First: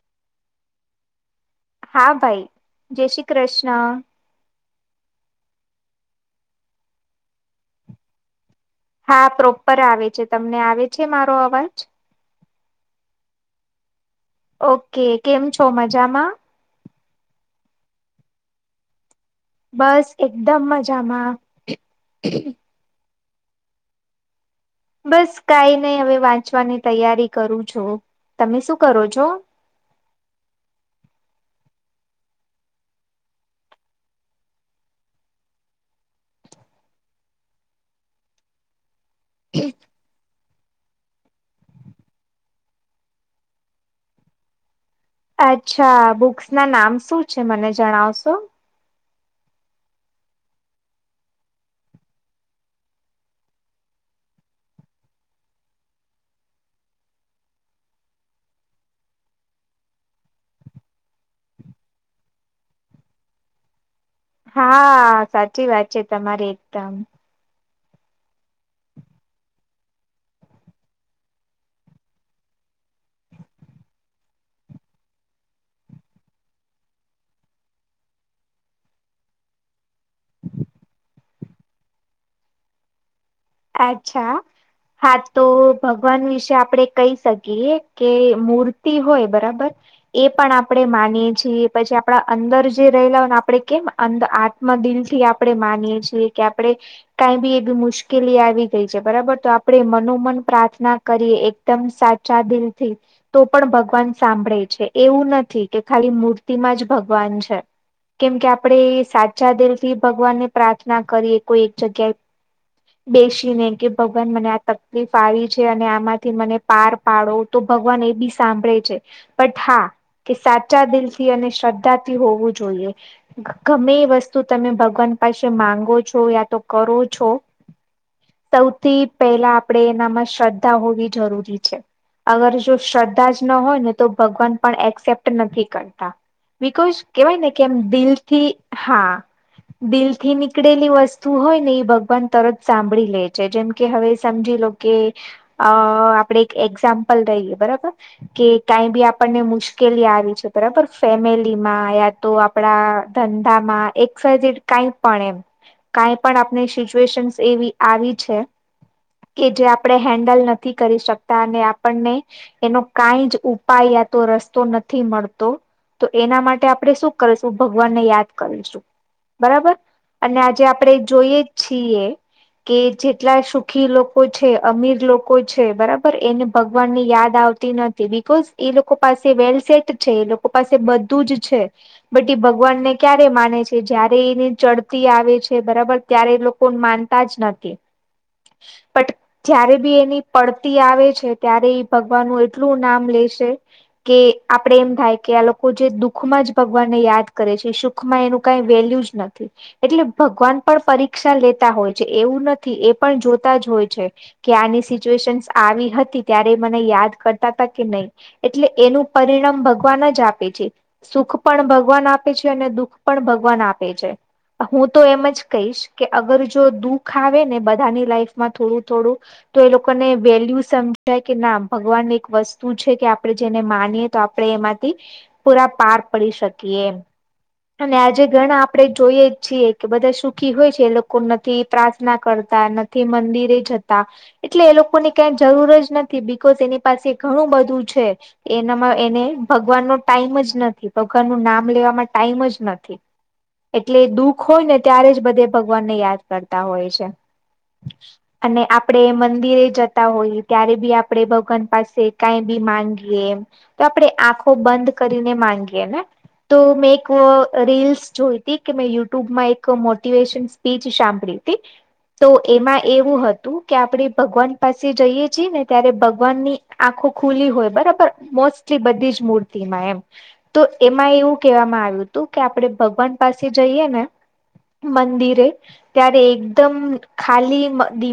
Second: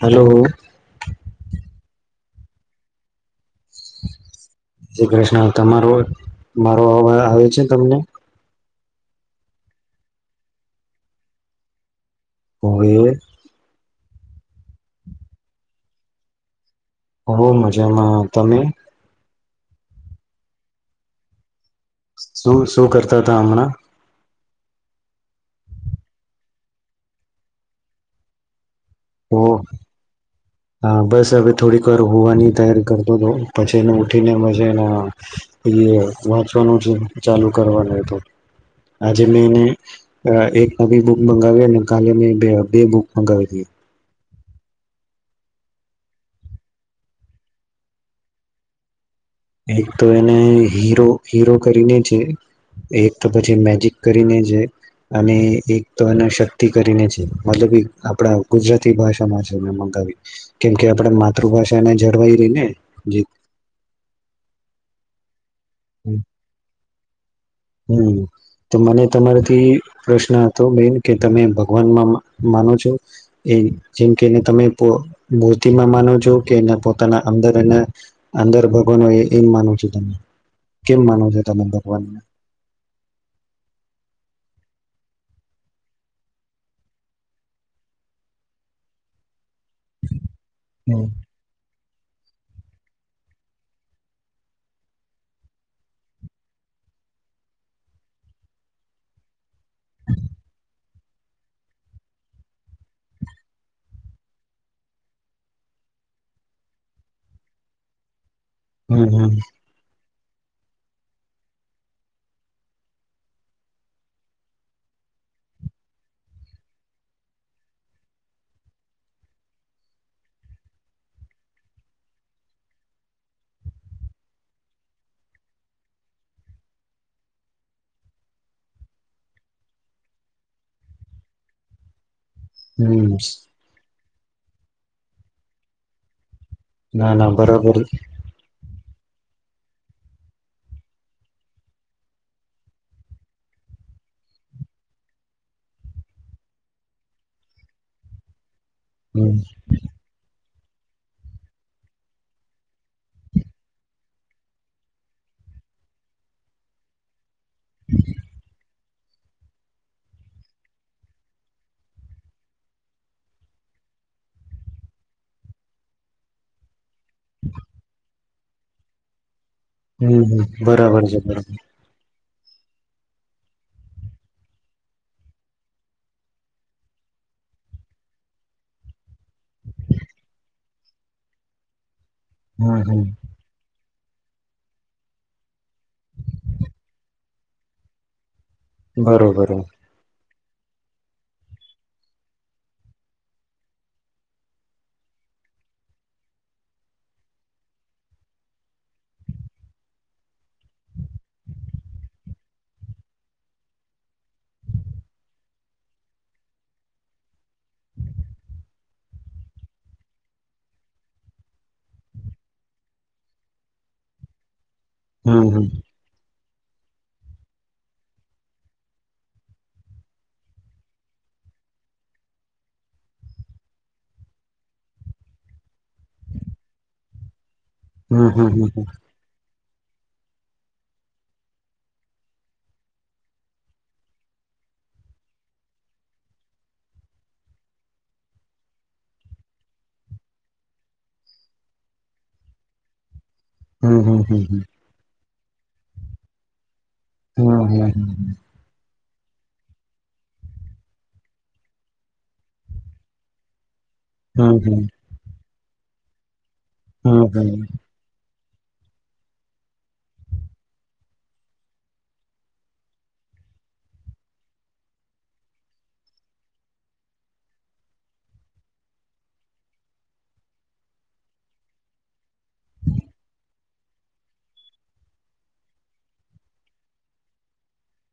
Hello. હા, ભાઈ. જય શ્રી કૃષ્ જ કૃષ્ણા. તમારો મારો અવાવ આવે છે તમને? હા પ્રોપર આવે છે. તમને આવે છે મારો અવાજ? હોય એવે ઓકે. કેમ છો મજામાં? હોવ. મજામાં. તમે? બસ એકદમ મજામાં. શું-શું કર તા હમણા બસ કાઈ નહી હવે વાંચવાની તૈયારી કરું છું. તમે શું કરો છો ઓહ! હા બસ હવે થોડીક વાર હુવાની તૈયારી કરતો તો. પછી એને ઉઠીને મજાય નો આવે. યે વાંચવાનું જ ચાલુ કરવાનું હોય તો. આજે મેં એને અહ એક [unintelligible] બુક મંગાવ્યે ને કાલે મેં બે-બે બુક મંગાવી તી. અચ્છા. બુક્સ ના નામ શું છે મને જણાવશો? એક તો એને હીરો-હીરો કરીને છે, એક તો પછી મેજિક કરીને છે, અને એક તો એને શક્તિ કરીને છે. મતલબ એક આપણા ગુજરાતી ભાષામાં છે મે મંગાવી, કેમ કે આપણે માતૃભાષા ને જળવાઈ રહે ને જે હા સાચ ચી વાત છે તમારી એકદમ. હમ્મ. તો મને તમારાથી પ્રશ્ન હતો મેન કે તમે ભગવાનમાં મા માનો છો? એ જેમ કે એને તમે પ મૂર્તિમાં માનો છો કે એના પોતાના અંદર એના અંદર ભગવાન હોય એમ માનો છો? કેમ માનો છે? તને ભગવાનને અચ્છા. હા તો ભગવાન વિશે આપડે કહી શકીએ કે મૂર્તિ હોય બરાબર એ પણ આપડે હમ માનીએ છીએ પછી આપણા અંદર જે રહેલા હોઈ ને આપણે કેમ અં આત્મ દિલ થી આપણે માનીએ છીએ કે આપણે કાઈ બી એક મુશ લી આવી ગઈ છે, બરાબર તો આપણે મનોમન પ્રાર્થના કરીએ એકદમ સાચા દિલથી તો પણ ભગવાન સાંભળે છે, એવું નથી કે ખાલી મૂર્તિમાં જ ભગવાન છે. કેમ કે આપડે હમ એ હમ સાચા દિલથી ભગવાન ને પ્રાર્થના કરીએ કોઈ એક જગ્યાએ બેસીને કે ભગવાન મને આ તકલીફ આવી છે, અને આમાંથી મને પાર પાડો, તો ભગવાન એ બી સાંભળે છે. બટ હા કે સાચા દિલથી અને શ્રદ્ધાથી હોવું જોઈએ. અહ ગમે એ વસ્તુ તમે ભગવાન પાસે માંગો છો યા તો કરો છો સૌથી પહેલા આપણેે એનામાં શ્રદ્ધા હોવી જરૂરી છે. અગર જો હમ શ્રદ્ધા જ ન હોય ને તો ભગવાન પણ એક્સેપ્ટ નથી કરતા. બિકોઝ ના ના કેવાય ને કે એમ બરાબર દિલ થી હા દિલ થી નીકળેલી વસ્તુ હોય ને એ ભગવાન તરત સાંભળી લે છે, જેમ કે હવે સમજી લો કે અહ આપણેે એક એક્ઝામ્પલ લઈએ બરબર કે કાઈ બી હમ આપણને મુશ્કેલી આવી છે બરાબર ફેમિલીમાં યા તો આપડા ધંધામાં એક્સ વાય ઝેડ કાઈ પણ એમ, કાઈ પણ આપણે શિશ વેશન્સ એવી આવી છે કે જે આપણે હેન્ડલ નથી કરી શકતા અને આપણને એનો કાઈ જ ઉપાય યા તો રસ્તો નથી મળતો, તો એના માટે આપણે શું કરશું? ભગવાનને યાદ કરીશું. બરાબર હમ અને હમ આજે આપડે બરાબર છે બરાબર જોઈએ. કે જેટલા સુખી લોકો છે, અમીર લોકો છે, બરાબર એને ભગવાન ની યાદ આવતી નથી, બિકોઝ એ લોકો પાસે વેલ સેટ છે એ લોકો પાસે બધું જ છે. બી, હમ ભગવાનને હમ ક્યારે માને છે જ્યારે ચડતી આવે છે, બરાબર ત્યારે લોકો પણ માનતા જ નથી. બટ બરોબર જ્યારે બી એની. પડતી આવે છે, ત્યારે એ ભગવાનનું એટલું નામ લે છે કે આપડે એમ થાય કે આ લોકો જે દુખમાં જ ભગવાનને યાદ કરે છે, સુખ માં એનું કઈ વેલ્યુ જ નથી‌. એટલે ભગવાન પણ પ રીક્ષા શિક્ષા લેતા હોય છે, એવું નથી એ પણ જોતા જ હોય છે કે આની સિચ્યુએશન આવી હતી ત્યારે મને યાદ કરતા હતા કે નહી, એટલે એનું પરિણામ ભગવાન જ આપે છે. સુખ પણ ભગવાન આપે છે અને દુઃખ પણ ભગવાન આપે છે. હું તો એમ જ હમ હમ કહીશ. અગર જો દુઃખ આવે ને, બધાની લાઈફમાં થોડું થોડું તો એ લોકોને વેલ્યુ સમજાય કે ના, ભગવાન એક વસ્તુ છે કે, આપણે જેને માનીએ તો આપણે એમાંથી પૂરા પાર પડી શકીએ. અને આજે હમ ઘણા હમ આપડે હમ જોઈએ છીએ. કે બધા સુખી હોય છે, એ લોકો નથી પ્રાર્થના કરતા નથી મંદિરે જતા, એટલે એ લોકોની કઈ જરૂર જ નથી બિકોઝ એની પાસે ઘણું બધું છે. એનામાં એને ભગવાન નો ટાઈમ જ નથી ભગવાન નું નામ લેવા માટે. ટાઈમ જ નથી. એટલે હમ હમ હમ દુઃખ હોય ને, ત્યારે જ બધે. ભગવાન ને યાદ કરતા હોય છે. હા હા હમ્મ હ. આપણે મંદિરે જતા હોઈ ત્યારે બી, આપણે ભગવાન પાસે કંઈ બી માંગીએ. તો આપણે આંખો હમ બંધ કરીને માંગીએ. તો મે હમ હમ હમ રીલસ જોઈ. કે મેં યુટ્યુબમાં એક મોટિવેશન સ્પીચ સાંભળી હતી તો એમાં એવું હતું કે, આપણે ભગવાન પાસે જઈએ છીએ ને ત્યારે ભગવાનની આંખો ખુલી હોય બરાબર, મોસ્ટલી બધી જ મૂર્તિમાં એમ તો એમાં એવું કહેવામાં આવ્યું. આપણે ભગવાન પાસે જઈએ ને મંદિરે ત્યારે એકદમ ખાલી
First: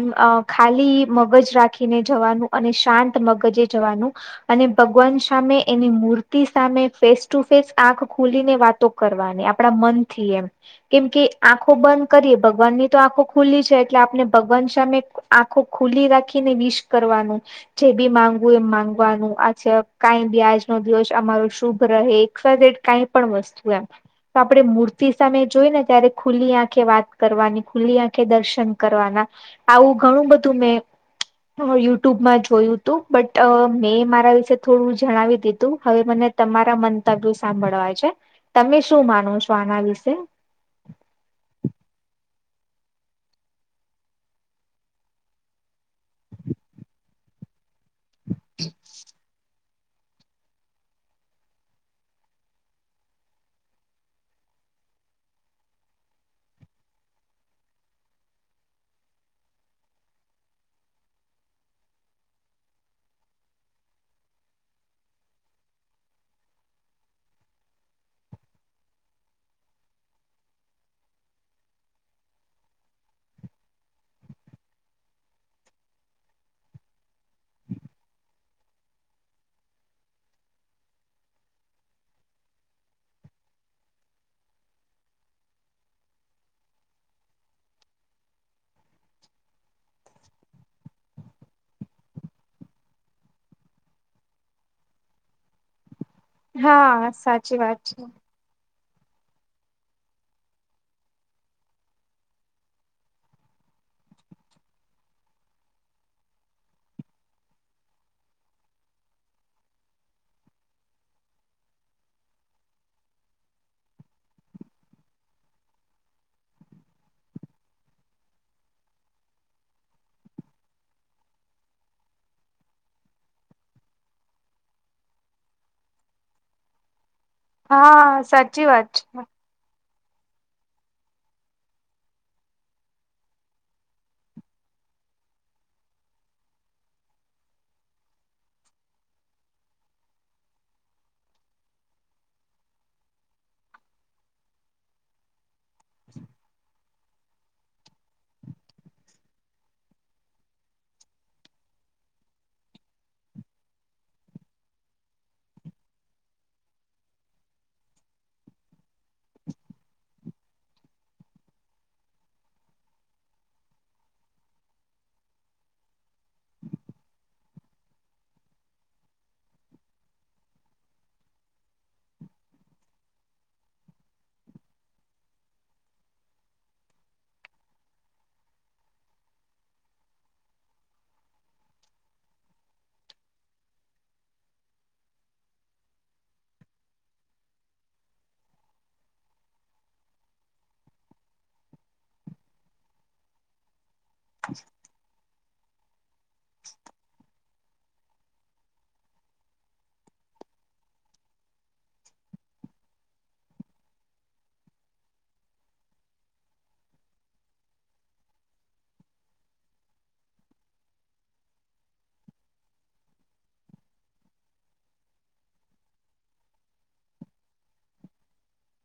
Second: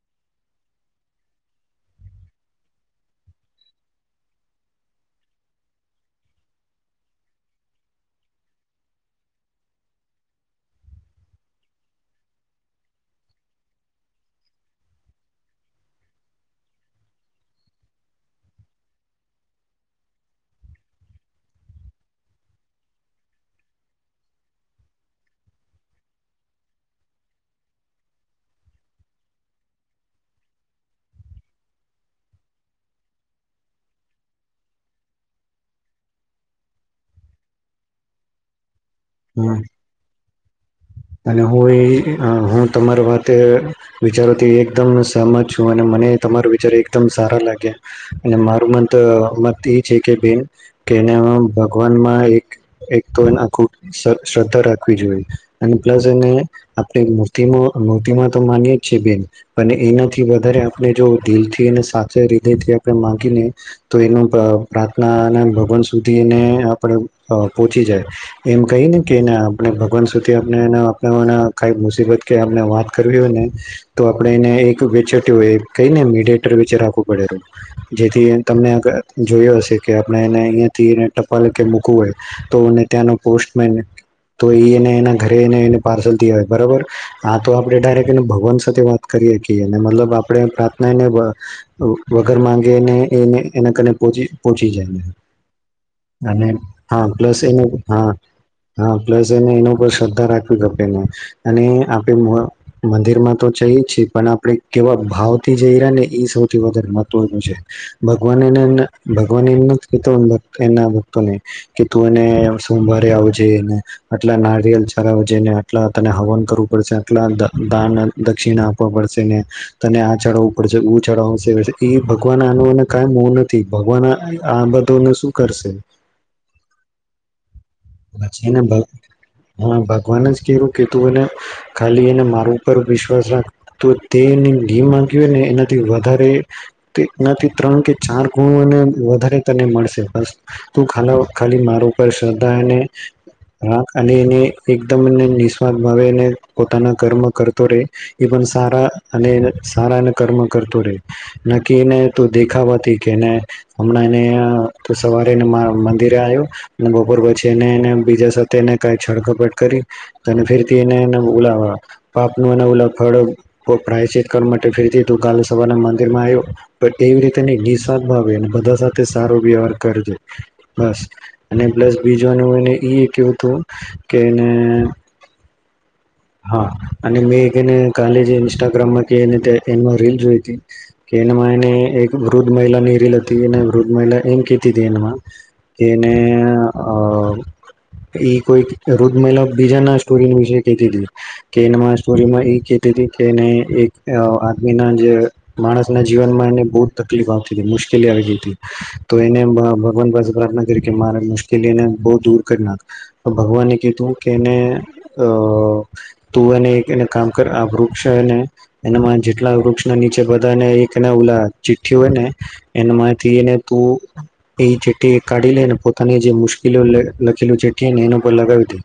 ખાલી મગજ રાખીને જવાનું, અને શાંત મગજે જવાનું, અને ભગવાન સામે એની મૂર્તિ સામે ફેસ ટુ ફેસ આંખ ખુલીને વાત. તો કરવાની આપણા મન થી એમ કેમ કે આંખો બંધ કરીએ ભગવાનની તો આંખો ખુલ્લી છે, એટલે આપણે ભગવાન સામે આંખો ખુલી રાખીને વિશે કરવાનું, જે બી માંગવું એમ માંગવાનું. આ કઈ બી આજનો દિવસ અમારો શુભ રહે કે કાંઈ પણ વસ્તુ. તો આપે મૂર્તિ સામે જોઈ ને ત્યારે ખુલ્લી આંખે વાત કરવાની, ખુલ્લી આંખે દર્શન કરવાના આવું ઘણું બધું મેં યુટ્યુબમાં જોયું હતું. બટ મેં મારા વિશે થોડું જણાવી દીધું, હવે મને તમારા મંતવ્યો સાંભળવા છે. તમે શું. શું માનું હમ છો આના વિશે? અ હું તમારી વાત વિચારોથી એકદમ સહમત છું, અને મને તમારો વિચાર એકદમ સારા લાગ્યા, અને મારું મત મત એ છે કે બેન કે એને ભગવાનમાં એક એક તો આખું શ્રદ્ધા રાખવી જોઈએ. અને પ્લસ એને આપણે મૂર્તિમાં, મૂર્તિમાં તો માનીએે જ છે બેન, પણ એનાથી વધારે આપણે જો દિલ થી સાચા હદયથી આપણે મા માંગીને તો એનો પ્રાર્થના ભગવાન સુધી એને આપણે પોહોંચી જાય એમ કહી ને કેને આપણે ભગવાન સુધી. કે અપનાવાના કાઈ મુસીબત કે આપણે વાત કરવી હોય ને તો આપણે એને એક વેચે હોય કે એને મીડટેર વચ્ચે રાખવું પડે, જેથી તમને જોયો હશે કે આપણે એને અહીંયા થી ટપાલ મૂકવું હોય તો ત્યાંનો પોસ્ટમેન તો એ ઘરેને એને પાર્સલ હોય બરાબર, આ તો આપણે ડાયરેક્ટ એ ભગવાન સાથે વાત કરીએ કેને, મતલબ આપણે પ્રાર્થના એને વગર માંગીને એને એના ધરે પોહચી જાય ને. અને હા, પ્લસ સાચી એના વાત હા. છે હા, પ્લસ એને ઇનોવેશન તારા અને આપે મંદિરમાં તો જઈએ છીએ, પણ આપણે કેવા ભાવ થી જઈએ ને એ સૌથી વધારે મહત્વનું છે, ભગવાને ભગવાને એમ નથી તો એના ભક્તોને કે તું એને સોમવારે આવજે એને આટલા નારિયેળ. બરાબર જઈને આટલા તને હવન કરવું પડશે, આટલા દાન દક્ષિણા આપવા પડશે ને તને આ ચડાવવું પડશે ચડાવું. ભગવાન આનો કોઈ મોહ નથી, ભગવાન આ બધોને શું કરશે? હા, પછી એને સાચી વાત છે. ભગવાન જ કેવુ કીધું ને ખાલી એને માર ઉપર વિશ્વાસ રાખ, તો તેનાથી માંગ્યુંને એનાથી વધારે, એનાથી ત્રણ કે ચાર ગુણોને વધારે તને મળશે, બસ તું ખા ખાલી માર ઉપર શ્રદ્ધા રાખ અને એને. એકદમ અને નિસ્વાત ભાવેને પોતાના કર્મ કરતો રહે, એ પણ સારા અને સારાને કર્મ કરતો રહેે. નક્કી એને દેખાવાથી કેને હમણાં એને સવારે મંદિરે આવ્યો, બપોર પછી એને બીજા સાથેને કે કાંઈ. પણ કરી તને ફરીથી એને એ ઉલા પાપનું એ ફળ પ્રાયચિત કરવા માટે ફરીથી તુ કાલે સવારે મંદિર માં આવ્યો, પણ એવી રીતે ની નિસ્વાર્થ ભાવે બધા સાથે સારો વ્યવહાર કરજે બસ, અને પ્લસ બીજુંના એવું કે કેને હા અને મેંને કાલે જે ઇન્સ્ટાગ્રામમાં કેને એ રીલ જોઈ હતી કે એમાં એને એક વૃદ્ધ મહિલાની રીલ હતી અને વૃદ્ધ મહિલા એમ કેતી હતી એમાં કેને અ ઈ કોઈ વૃદ્ધ મહિલા બીજા ના સ્ટોરી વિષ કેતી હતી. કે એનમા સ્ટોરીમાં એ કતી કે અ આદમી ના જ માણસને જીવનમાં એને બુ તકલીફ આ મુશ્કેલી આવી ગઈ હતી તો એને ભગવાન પાસે પ્રાર્થના કરી કે મારે મુશ્કેલીને બો દૂર કરનાર ભગવાને કીધું કે એને અ તુ [unintelligible] કામ કર આ વૃક્ષને એ જેટલા વૃક્ષના નીચે બધા ઉલા ચીઠ્ઠી હોય ને એમાંથી એને તું એ ચીઠ્ઠી કાઢી લે પોતાની જે મુશ્કેલી લખેલ ચીઠ્ઠી ને એના પર લગાવી દે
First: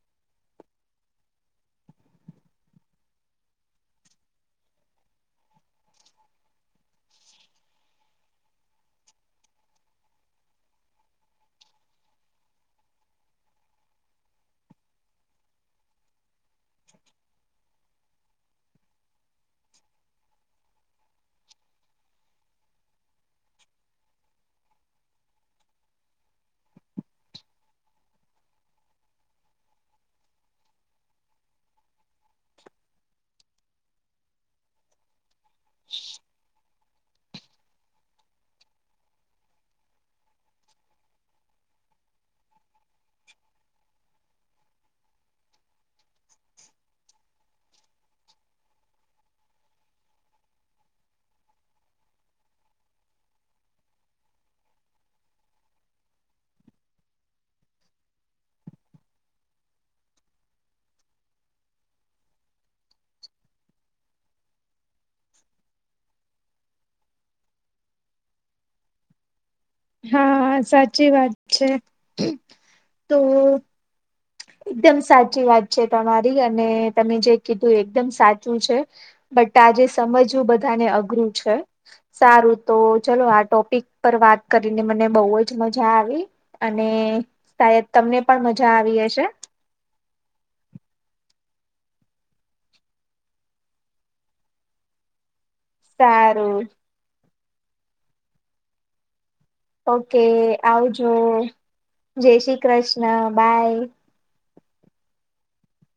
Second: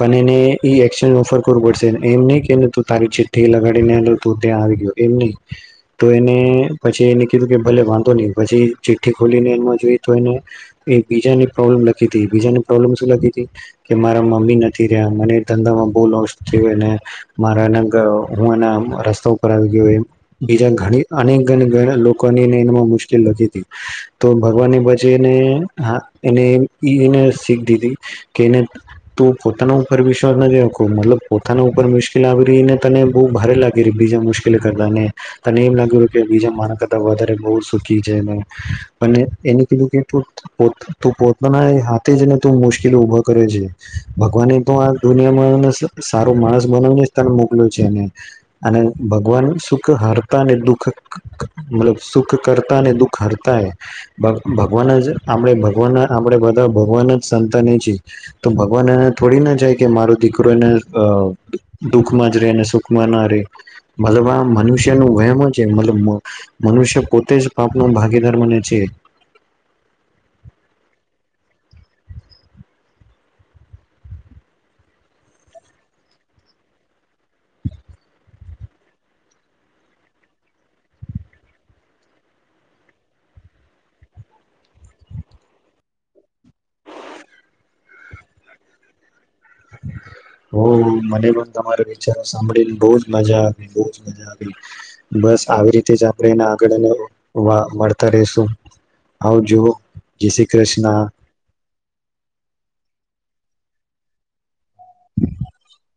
પણ એને ઈ એકશનઓફર પડશે એમ નહી કેને તું તારી ચિઠ્ઠી લગાડીને તું ત્યાં આવી ગયો એમ નહી તો એને પછી એને કીધું કે ભલે વાંધો નહી પછી ચિઠ્ઠી ખોલીને એમાં જોઈ તો એને બીજાને પ્રોબ્લેમ લખીતી બીજાને પ્રોબ્લેમ શું લખીતી કે મારા મમ્મી નથી રહ્યા મને ધંધામાં બો લો છે ને મારા એના હું એના રસ્તા ઉપર આવી ગયો બીજા ઘણી અનેક લોકોનીને એ મુશ્કેલ લાગી હતી તો ભગવાન [unintelligible] એનેને શીખ દીધી કે એને તું પોતાના ઉપર વિશ્વાસ નથી રાખ મતલબ પોતાના ઉપર મુશ્કેલ આવીને તને બોવ ભારે લાગી બીજા મુશ્કેલ કરતા ને તને એમ લાગ્યું કે બીજા મારા ક વધારે બોવ સુખી છે ને એને કીધું કે તુ તો પોતાના હાથે જ ને તું મુશ્કેલી ઉભા કરે છે ભગવાને તો આ દુનિયામાં સારો માણસ બનાવીને સ્થને મોકલ છેને અને ભગવાન સુખ હરતા ને દુખ મતલબ સુખ કરતા ને દુઃખ હરતા એ ભગવાન જ આપણે ભગવાન આપણે બધા ભગવાન જ સંતાનેએ છીએ તો ભગવાન એને થોડી ના જાય કે મારો દીકરો એને અ દુઃખમાં જ રે અને સુખમાં ના રહે મતલબ આ મનુષ્ય નુ વહેમ છે મતલબ મનુષ્ય પોતે જ પાપનો ભાગીદાર મને છે. હા સાચી વાત છે તો એકદમ સાચી વાત છે તમારી અને તમે જે કીધું એકદમ સાચું છે બટ આજે સમજવું બધાને અઘરું છે સારું તો ચલો આ ટોપિક પર વાત કરીને મને બોવ જ મજા આવી અને સાયદ તમને પણ મજા આવી હશે. [unintelligible] ઓ મને પણ તમારા વિચારો સાંભળીને બો જ મજા આવી બો જ મજા આવી બસ આવી રીતે જ આપણે એને સારું આગળને વા મળતા રેશું આવ જો ઓકે જય શ્રી કૃષ્ણ આવજો જય શ્રી કૃષ્ણ બાય [inaudible]